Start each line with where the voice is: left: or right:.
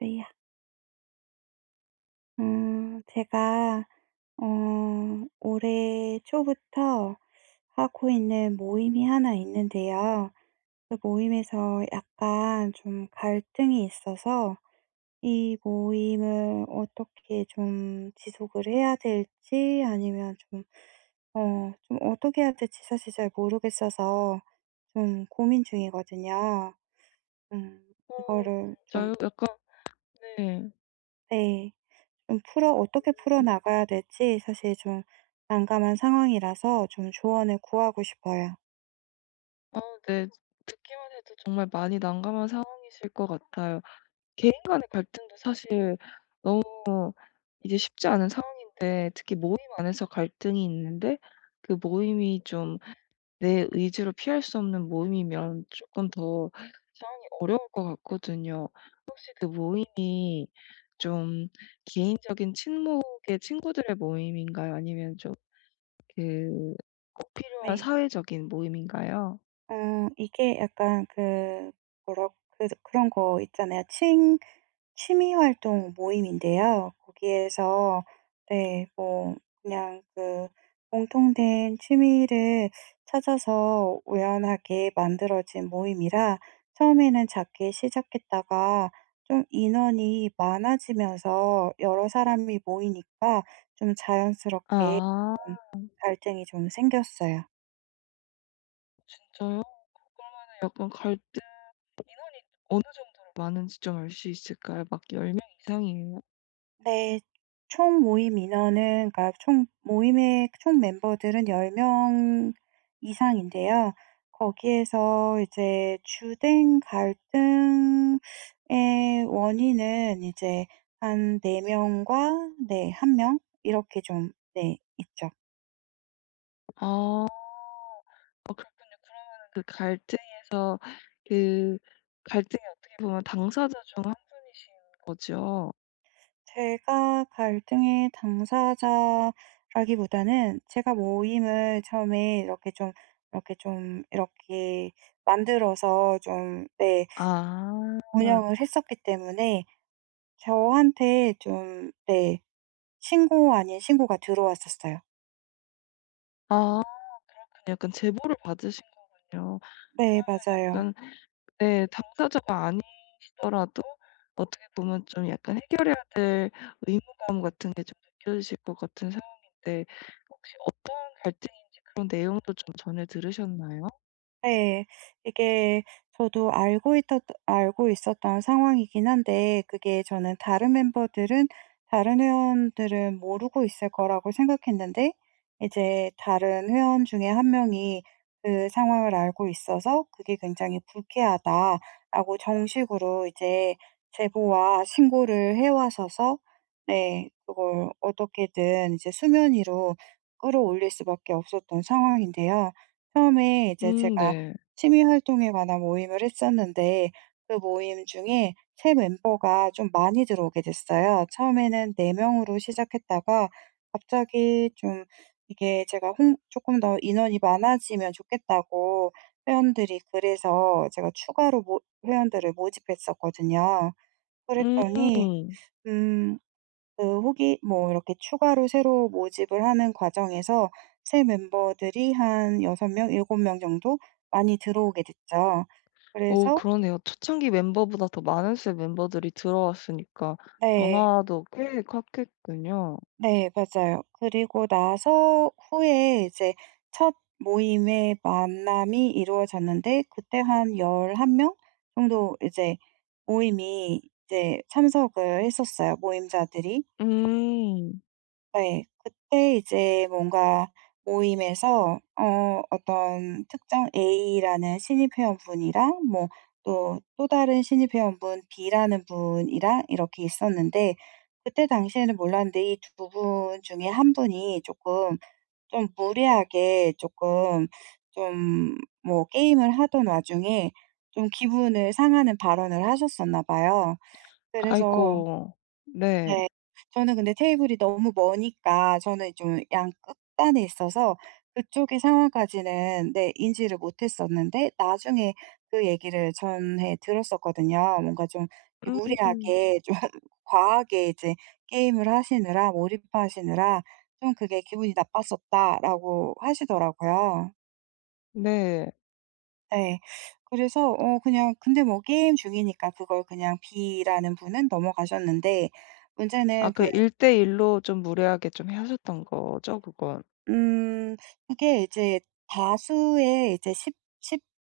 right: 네. 제가 올해 초부터 하고 있는 모임이 하나 있는데요. 그 모임에서 약간 좀 갈등이 있어서 이 모임을 어떻게 좀 지속을 해야 될지 아니면 좀 좀 어떻게 해야 될지 사실 잘 모르겠어서 좀 고민 중이거든요. 음 이거를 좀,
left: 네.
right: 네, 좀 풀어 어떻게 풀어나가야 될지 사실 좀 난감한 상황이라서 좀 조언을 구하고 싶어요.
left: 아 네. 정말 많이 난감한 상황이실 것 같아요. 개인 간의 갈등도 사실 이제 쉽지 않은 상황인데 특히 모임 안에서 갈등이 있는데 그 모임이 좀 내 의지로 피할 수 없는 모임이면 조금 더 상황이 어려울 것 같거든요. 그 모임이 좀 개인적인 친목의 친구들의 모임인가요? 아니면 좀 그 꼭 필요한
right: 네.
left: 사회적인 모임인가요?
right: 이게 약간 그 뭐라 그 그런 거 있잖아요. 칭 취미 활동 모임인데요. 거기에서 네 뭐 그냥 그 공통된 취미를 찾아서 우연하게 만들어진 모임이라 처음에는 작게 시작했다가 좀 인원이 많아지면서 여러 사람이 모이니까 좀 자연스럽게
left: 아
right: 좀 갈등이 좀 생겼어요.
left: 진짜요? 그러면 약간 갈 어느 정도로 많은지 좀 알 수 있을까요? 막 10명 이상이에요?
right: 네. 총 모임 인원은, 그러니까 총 모임의 총 멤버들은 10명 이상인데요. 거기에서 이제 주된 갈등의 원인은 이제 한 4명 명과, 네, 1명 명 이렇게 좀, 네, 있죠.
left: 아 그 갈등 그 갈등이 어떻게 보면 당사자 중 한 분이신 거죠?
right: 제가 갈등의 당사자라기보다는 제가 모임을 처음에 이렇게 만들어서 좀네
left: 아.
right: 운영을 했었기 때문에 저한테 좀, 네, 신고 아닌 신고가 들어왔었어요.
left: 아 그렇군요. 약간 제보를 받으신 거군요.
right: 네, 맞아요.
left: 약간 네 당사자가 아니더라도 어떻게 보면 좀 약간 해결해야 될 의무감 같은 게 좀 느껴지실 것 같은 상태 어떤 갈등인지 그런 내용도 좀 전해 들으셨나요?
right: 네. 이게 저도 알고 있었던 상황이긴 한데, 그게 저는 다른 회원들은 모르고 있을 거라고 생각했는데 이제 다른 회원 중에 한 명이 그 상황을 알고 있어서 "그게 굉장히 불쾌하다."라고 정식으로 이제 제보와 신고를 해와서서, 네, 그걸 어떻게든 이제 수면 위로 끌어올릴 수밖에 없었던 상황인데요. 처음에 이제 제가
left: 네.
right: 취미 활동에 관한 모임을 했었는데 그 모임 중에 새 멤버가 좀 많이 들어오게 됐어요. 처음에는 4명 명으로 시작했다가 갑자기 좀, 이게 제가 홍금더 인원이 많아지면 좋겠다고 회원들이, 그래서 제가 추가로 모 회원들을 모집했었거든요.
left: 음.
right: 그랬더니 음 그혹뭐 이렇게 추가로 새로 모집을 하는 과정에서 새 멤버들이 한 6명 명, 7명 정도 많이 들어오게 됐죠.
left: 오
right: 그래서,
left: 그러네요. 초창기 멤버보다 더 많은 수의 멤버들이 들어왔으니까
right: 네.
left: 변화도 꽤 컸겠군요.
right: 네, 맞아요. 그리고 나서 후에 이제 첫 모임의 만남이 이루어졌는데 그때 한 11명 정도 이제 모임이 이제 참석을 했었어요, 모임자들이.
left: 음.
right: 네. 그때 이제 뭔가 모임에서 어떤 특정 A라는 신입 회원분이랑 뭐 또 다른 신입 회원분 B라는 분이랑 이렇게 있었는데, 그때 당시에는 몰랐는데 이 두 분 중에 한 분이 조금 좀 무례하게, 조금 좀 뭐 게임을 하던 와중에 좀 기분을 상하는 발언을 하셨었나 봐요. 그래서,
left: 아이고. 네.
right: 네. 저는 근데 테이블이 너무 머니까, 저는 좀 양 끝단에 있어서 그쪽의 상황까지는 네 인지를 못했었는데, 나중에 그 얘기를 전해 들었었거든요. 뭔가 좀
left: 음.
right: 무리하게 좀 과하게 이제 게임을 하시느라, 몰입하시느라 좀 그게 기분이 나빴었다라고 하시더라고요.
left: 네.
right: 네. 그래서 그냥, 근데 뭐 게임 중이니까 그걸 그냥 B라는 분은 넘어가셨는데,
left: 아
right: 문제는
left: 그 1대1 로 좀 무례하게 좀 하셨던 거죠 그건?
right: 음. 그게 이제 다수의 이제 10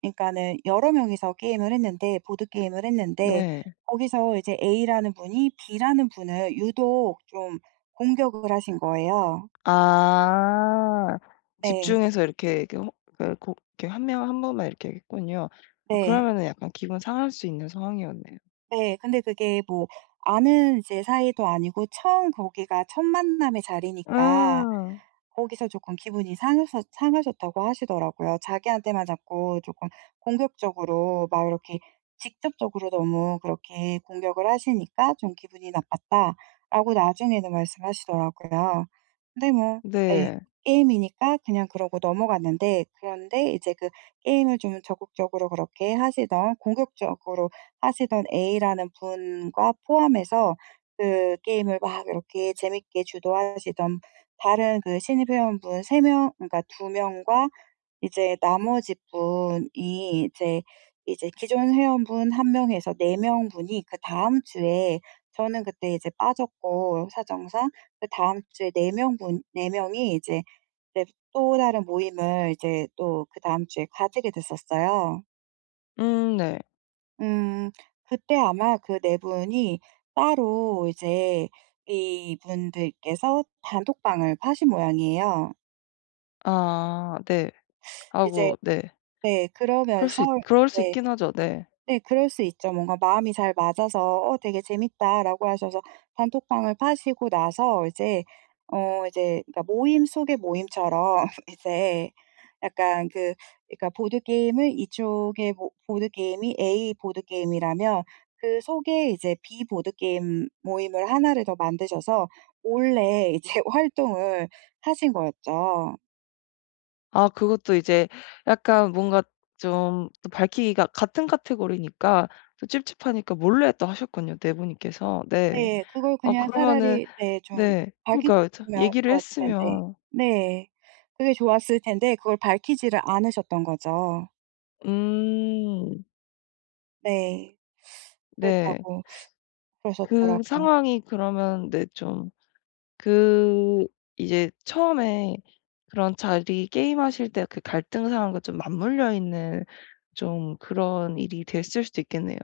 right: 그러니까는 여러 명이서 게임을 했는데, 보드게임을 했는데
left: 네.
right: 거기서 이제 A라는 분이 B라는 분을 유독 좀 공격을 하신 거예요.
left: 아.
right: 네.
left: 집중해서 이렇게 이렇게 호 그 고 이렇게 한 명 한 번만 이렇게 했군요. 아
right: 네.
left: 그러면은 약간 기분 상할 수 있는 상황이었네요.
right: 네. 근데 그게 뭐 아는 이제 사이도 아니고, 처음 거기가 첫 만남의 자리니까
left: 음.
right: 거기서 조금 기분이 상해서 상하셨다고 하시더라고요. 자기한테만 자꾸 조금 공격적으로, 막 이렇게 직접적으로 너무 그렇게 공격을 하시니까 좀 기분이 나빴다라고 나중에는 말씀하시더라고요. 근데 뭐, 네.
left: 네.
right: 게임이니까 그냥 그러고 넘어갔는데, 그런데 이제 그 게임을 좀 적극적으로 그렇게 하시던, 공격적으로 하시던 A라는 분과 포함해서 그 게임을 막 이렇게 재밌게 주도하시던 다른 그 신입 회원분 3명, 그러니까 2명 명과 이제 나머지 분이 이제 기존 회원분 1명 명에서 4명 분이 그다음 주에, 저는 그때 이제 빠졌고 사정상, 그다음 주에 4 명분 네 명이 이제 또 다른 모임을 이제 또 그다음 주에 가지게 됐었어요.
left: 네.
right: 음. 그때 아마 그 네 분이 따로 이제 이분들께서 단톡방을 파신 모양이에요.
left: 아 네.
right: 이제,
left: 하고 네.
right: 네.
left: 그럴
right: 그러면서,
left: 수 있 그럴 수
right: 네.
left: 있긴 하죠. 네.
right: 네, 그럴 수 있죠. 뭔가 마음이 잘 맞아서 "어 되게 재밌다."라고 하셔서 단톡방을 파시고 나서 이제 이제 그러니까 모임 속의 모임처럼 이제 약간 그, 그러니까 보드게임을 이쪽에 보드게임이 A 보드게임이라면 그 속에 이제 B 보드게임 모임을 하나를 더 만드셔서 몰래 이제 활동을 하신 거였죠.
left: 아 그것도 이제 약간 뭔가 좀 또 밝히기가 같은 카테고리니까 또 찝찝하니까 몰래 또 하셨군요, 네 분이께서. 네.
right: 네. 그걸
left: 아
right: 그냥
left: 그러면은
right: 차라리, 네, 좀
left: 네. 그러니까요. 참
right: 밝히셨으면
left: 얘기를
right: 좋았을 텐데.
left: 했으면
right: 네. 그게 좋았을 텐데 그걸 밝히지를 않으셨던 거죠.
left: 음
right: 네.
left: 네.
right: 그랬다고
left: 그
right: 그러셨더라고요.
left: 상황이 그러면 네 좀 그 이제 처음에 그런 자리 게임하실 때 그 갈등 상황과 좀 맞물려 있는 좀 그런 일이 됐을 수도 있겠네요.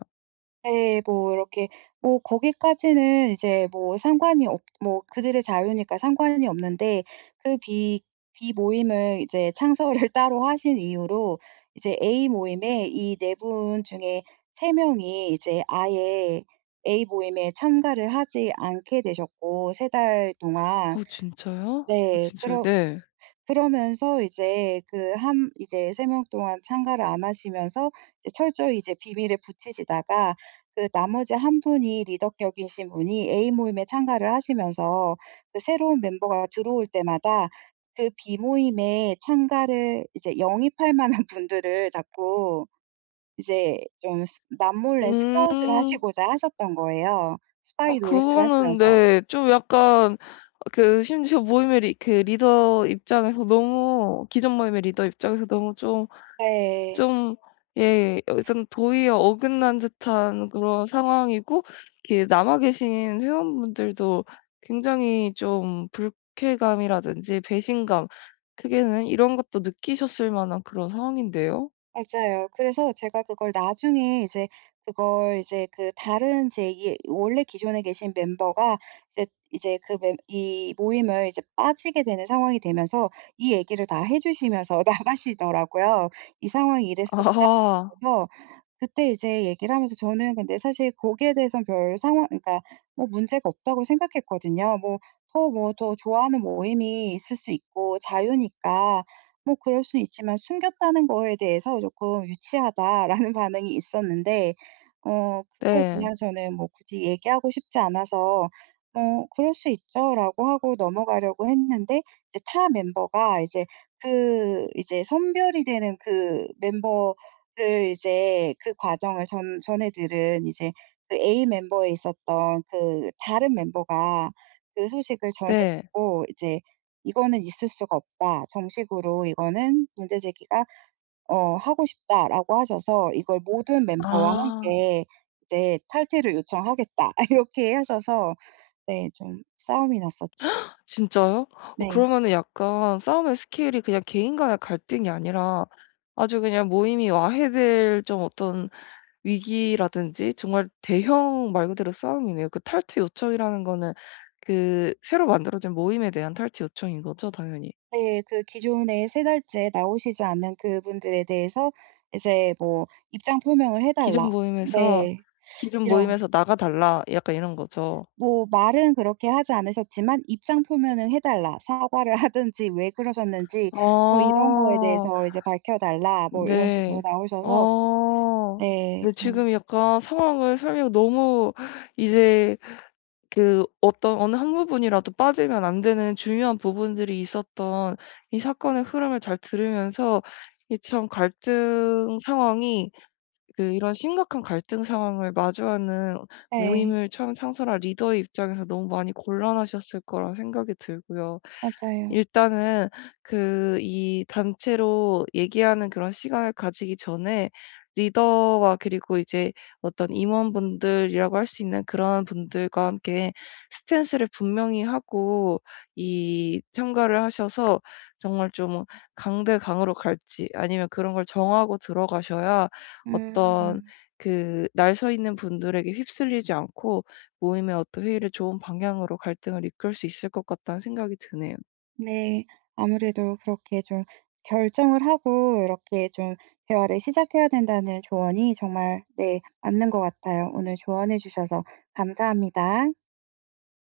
right: 네. 뭐 이렇게, 뭐 거기까지는 이제 뭐 상관이 없 뭐 그들의 자유니까 상관이 없는데, 그 비 비모임을 이제 창설을 따로 하신 이유로 이제 A 모임에 이 네 분 중에 세 명이 이제 아예 A 모임에 참가를 하지 않게 되셨고, 3달 동안.
left: 어 진짜요? 어
right: 네.
left: 진짜요? 네.
right: 그러면서 이제 그 한 이제 3명 동안 참가를 안 하시면서 이제 철저히 이제 비밀에 붙이시다가 그 나머지 한 분이, 리더 격이신 분이 A 모임에 참가를 하시면서 그 새로운 멤버가 들어올 때마다 그 B 모임에 참가를 이제 영입할 만한 분들을 자꾸 이제 좀 스 남몰래 스카웃을
left: 음.
right: 하시고자 하셨던 거예요,
left: 아
right: 스파이 노릇을
left: 그거는
right: 하시면서.
left: 네 좀 약간 그 심지어 모임의 리 그 리더 입장에서 너무 기존 모임의 리더 입장에서 너무 좀
right: 네,
left: 좀 예 일단 도의에 어긋난 듯한 그런 상황이고 이렇게 남아 계신 회원분들도 굉장히 좀 불쾌감이라든지 배신감 크게는 이런 것도 느끼셨을 만한 그런 상황인데요.
right: 맞아요. 그래서 제가 그걸 나중에 이제, 그걸 이제 그 다른 제 이 원래 기존에 계신 멤버가 이제 이제 그 멤 이 모임을 이제 빠지게 되는 상황이 되면서 이 얘기를 다 해 주시면서 나가시더라고요. "이 상황이 이랬었다."
left: 아.
right: 그래서 그때 이제 얘기를 하면서 저는 근데 사실 거기에 대해서는 별 상황, 그러니까 뭐 문제가 없다고 생각했거든요. 뭐 더 좋아하는 모임이 있을 수 있고 자유니까 뭐 그럴 수는 있지만 "숨겼다는 거에 대해서 조금 유치하다."라는 반응이 있었는데, 그걸
left: 네.
right: 그냥 저는 뭐 굳이 얘기하고 싶지 않아서 "어 그럴 수 있죠."라고 하고 넘어가려고 했는데, 이제 타 멤버가 이제 그 이제 선별이 되는 그 멤버, 그 이제 그 과정을 전 전해 들은 이제 그 A 멤버에 있었던 그 다른 멤버가 그 소식을 전해
left: 네.
right: 듣고 이제 "이거는 있을 수가 없다. 정식으로 이거는 문제 제기가 어 하고 싶다."라고 하셔서 이걸 모든 멤버와
left: 아
right: 함께 이제 "탈퇴를 요청하겠다." 이렇게 하셔서 네, 좀 싸움이 났었죠.
left: 진짜요? 어
right: 네.
left: 그러면은 약간 싸움의 스케일이 그냥 개인 간의 갈등이 아니라 아주 그냥 모임이 와해될 좀 어떤 위기라든지 정말 대형 말 그대로 싸움이네요. 그 탈퇴 요청이라는 거는 그 새로 만들어진 모임에 대한 탈퇴 요청인 거죠 당연히.
right: 네. 그 기존에 3달째 나오시지 않는 그분들에 대해서 이제 뭐 "입장 표명을 해
left: 기존
right: 달라."
left: 모임에서
right: 네.
left: "기존
right: 이런,
left: 모임에서 나가 달라." 약간 이런 거죠.
right: 뭐 말은 그렇게 하지 않으셨지만 "입장 표명을 해 달라. 사과를 하든지 왜 그러셨는지 뭐 이런 거에
left: 아.
right: 대해서 이제 밝혀 달라." 뭐 이런 식으로
left: 네.
right: 나오셔서
left: 어.
right: 네,
left: 네
right: 좀.
left: 지금 약간 상황을 설명 너무 이제 그 어떤 어느 한 부분이라도 빠지면 안 되는 중요한 부분들이 있었던 이 사건의 흐름을 잘 들으면서 이 참 갈등 상황이 그 이런 심각한 갈등 상황을 마주하는
right: 네,
left: 모임을 처음 창설한 리더의 입장에서 너무 많이 곤란하셨을 거란 생각이 들고요.
right: 맞아요.
left: 일단은 그 이 단체로 얘기하는 그런 시간을 가지기 전에 리더와 그리고 이제 어떤 임원분들이라고 할 수 있는 그런 분들과 함께 스탠스를 분명히 하고 이 참가를 하셔서 정말 좀 강대강으로 갈지 아니면 그런 걸 정하고 들어가셔야 어떤
right: 음.
left: 그 날 서 있는 분들에게 휩쓸리지 않고 모임의 어떤 회의를 좋은 방향으로 갈등을 이끌 수 있을 것 같다는 생각이 드네요.
right: 네. 아무래도 그렇게 좀 결정을 하고 이렇게 좀 대화를 시작해야 된다는 조언이 정말 네 맞는 것 같아요. 오늘 조언해 주셔서 감사합니다.